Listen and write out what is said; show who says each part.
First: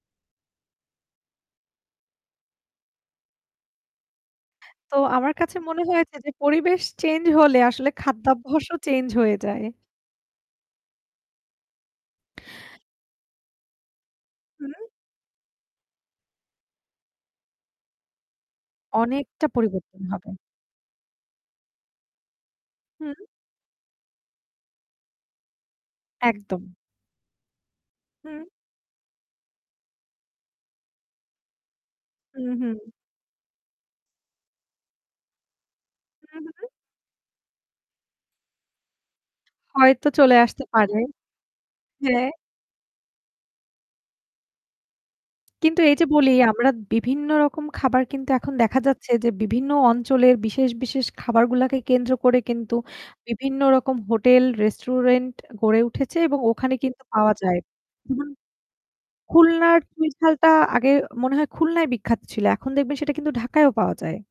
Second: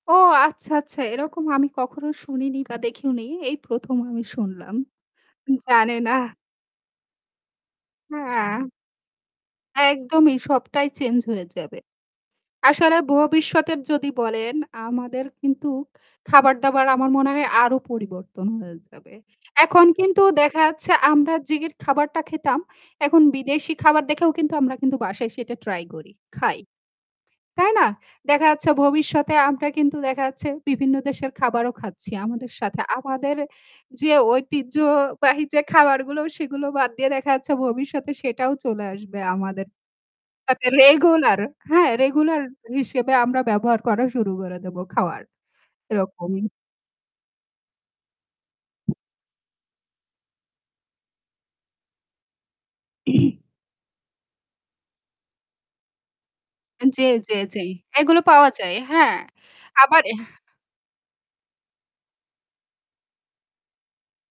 Speaker 1: ও আচ্ছা, আচ্ছা, এরকম আমি কখনো শুনিনি বা দেখিও নি। এই ১ম আমি শুনলাম।
Speaker 2: তো আমার কাছে মনে
Speaker 1: জানে না
Speaker 2: হয়েছে যে পরিবেশ চেঞ্জ হলে আসলে
Speaker 1: হ্যাঁ।
Speaker 2: খাদ্যাভ্যাসও চেঞ্জ হয়ে যায়।
Speaker 1: একদমই সবটাই চেঞ্জ হয়ে যাবে। আসলে ভবিষ্যতের যদি বলেন
Speaker 2: হু।
Speaker 1: আমাদের কিন্তু খাবার-দাবার আমার মনে হয় আরও পরিবর্তন হয়ে যাবে।
Speaker 2: অনেকটা
Speaker 1: এখন
Speaker 2: পরিবর্তন
Speaker 1: কিন্তু
Speaker 2: হবে।
Speaker 1: দেখা যাচ্ছে আমরা যে খাবারটা খেতাম এখন
Speaker 2: হুম।
Speaker 1: বিদেশি খাবার দেখেও কিন্তু আমরা কিন্তু বাসায় এসে ট্রাই করি খাই
Speaker 2: একদম।
Speaker 1: তাই না? দেখা
Speaker 2: হু।
Speaker 1: যাচ্ছে ভবিষ্যতে আমরা কিন্তু দেখা যাচ্ছে বিভিন্ন দেশের খাবারও খাচ্ছি
Speaker 2: হু,
Speaker 1: আমাদের
Speaker 2: হু।
Speaker 1: সাথে, আমাদের যে ঐতিহ্যবাহী যে খাবারগুলো
Speaker 2: হু, হু।
Speaker 1: সেগুলো বাদ দিয়ে দেখা যাচ্ছে ভবিষ্যতে সেটাও চলে আসবে আমাদের
Speaker 2: হয়তো চলে আসতে
Speaker 1: তাতে
Speaker 2: পারে।
Speaker 1: রেগুলার হ্যাঁ
Speaker 2: হ্যাঁ।
Speaker 1: রেগুলার হিসেবে আমরা ব্যবহার করা শুরু করে দেব খাওয়ার
Speaker 2: কিন্তু এই যে বলি
Speaker 1: এরকমই।
Speaker 2: আমরা বিভিন্ন রকম খাবার কিন্তু এখন দেখা যাচ্ছে যে বিভিন্ন অঞ্চলের বিশেষ, বিশেষ, খাবারগুলাকে কেন্দ্র করে কিন্তু বিভিন্ন রকম হোটেল রেস্টুরেন্ট গড়ে উঠেছে এবং ওখানে
Speaker 1: জি,
Speaker 2: কিন্তু পাওয়া
Speaker 1: জি,
Speaker 2: যায়।
Speaker 1: জি। এগুলো
Speaker 2: উহুম।
Speaker 1: পাওয়া যায়। হ্যাঁ।
Speaker 2: খুলনার
Speaker 1: আবার
Speaker 2: চুই
Speaker 1: এ
Speaker 2: ঝালটা আগে মনে হয় খুলনায় বিখ্যাত ছিল। এখন দেখবেন সেটা কিন্তু ঢাকায়ও পাওয়া যায়।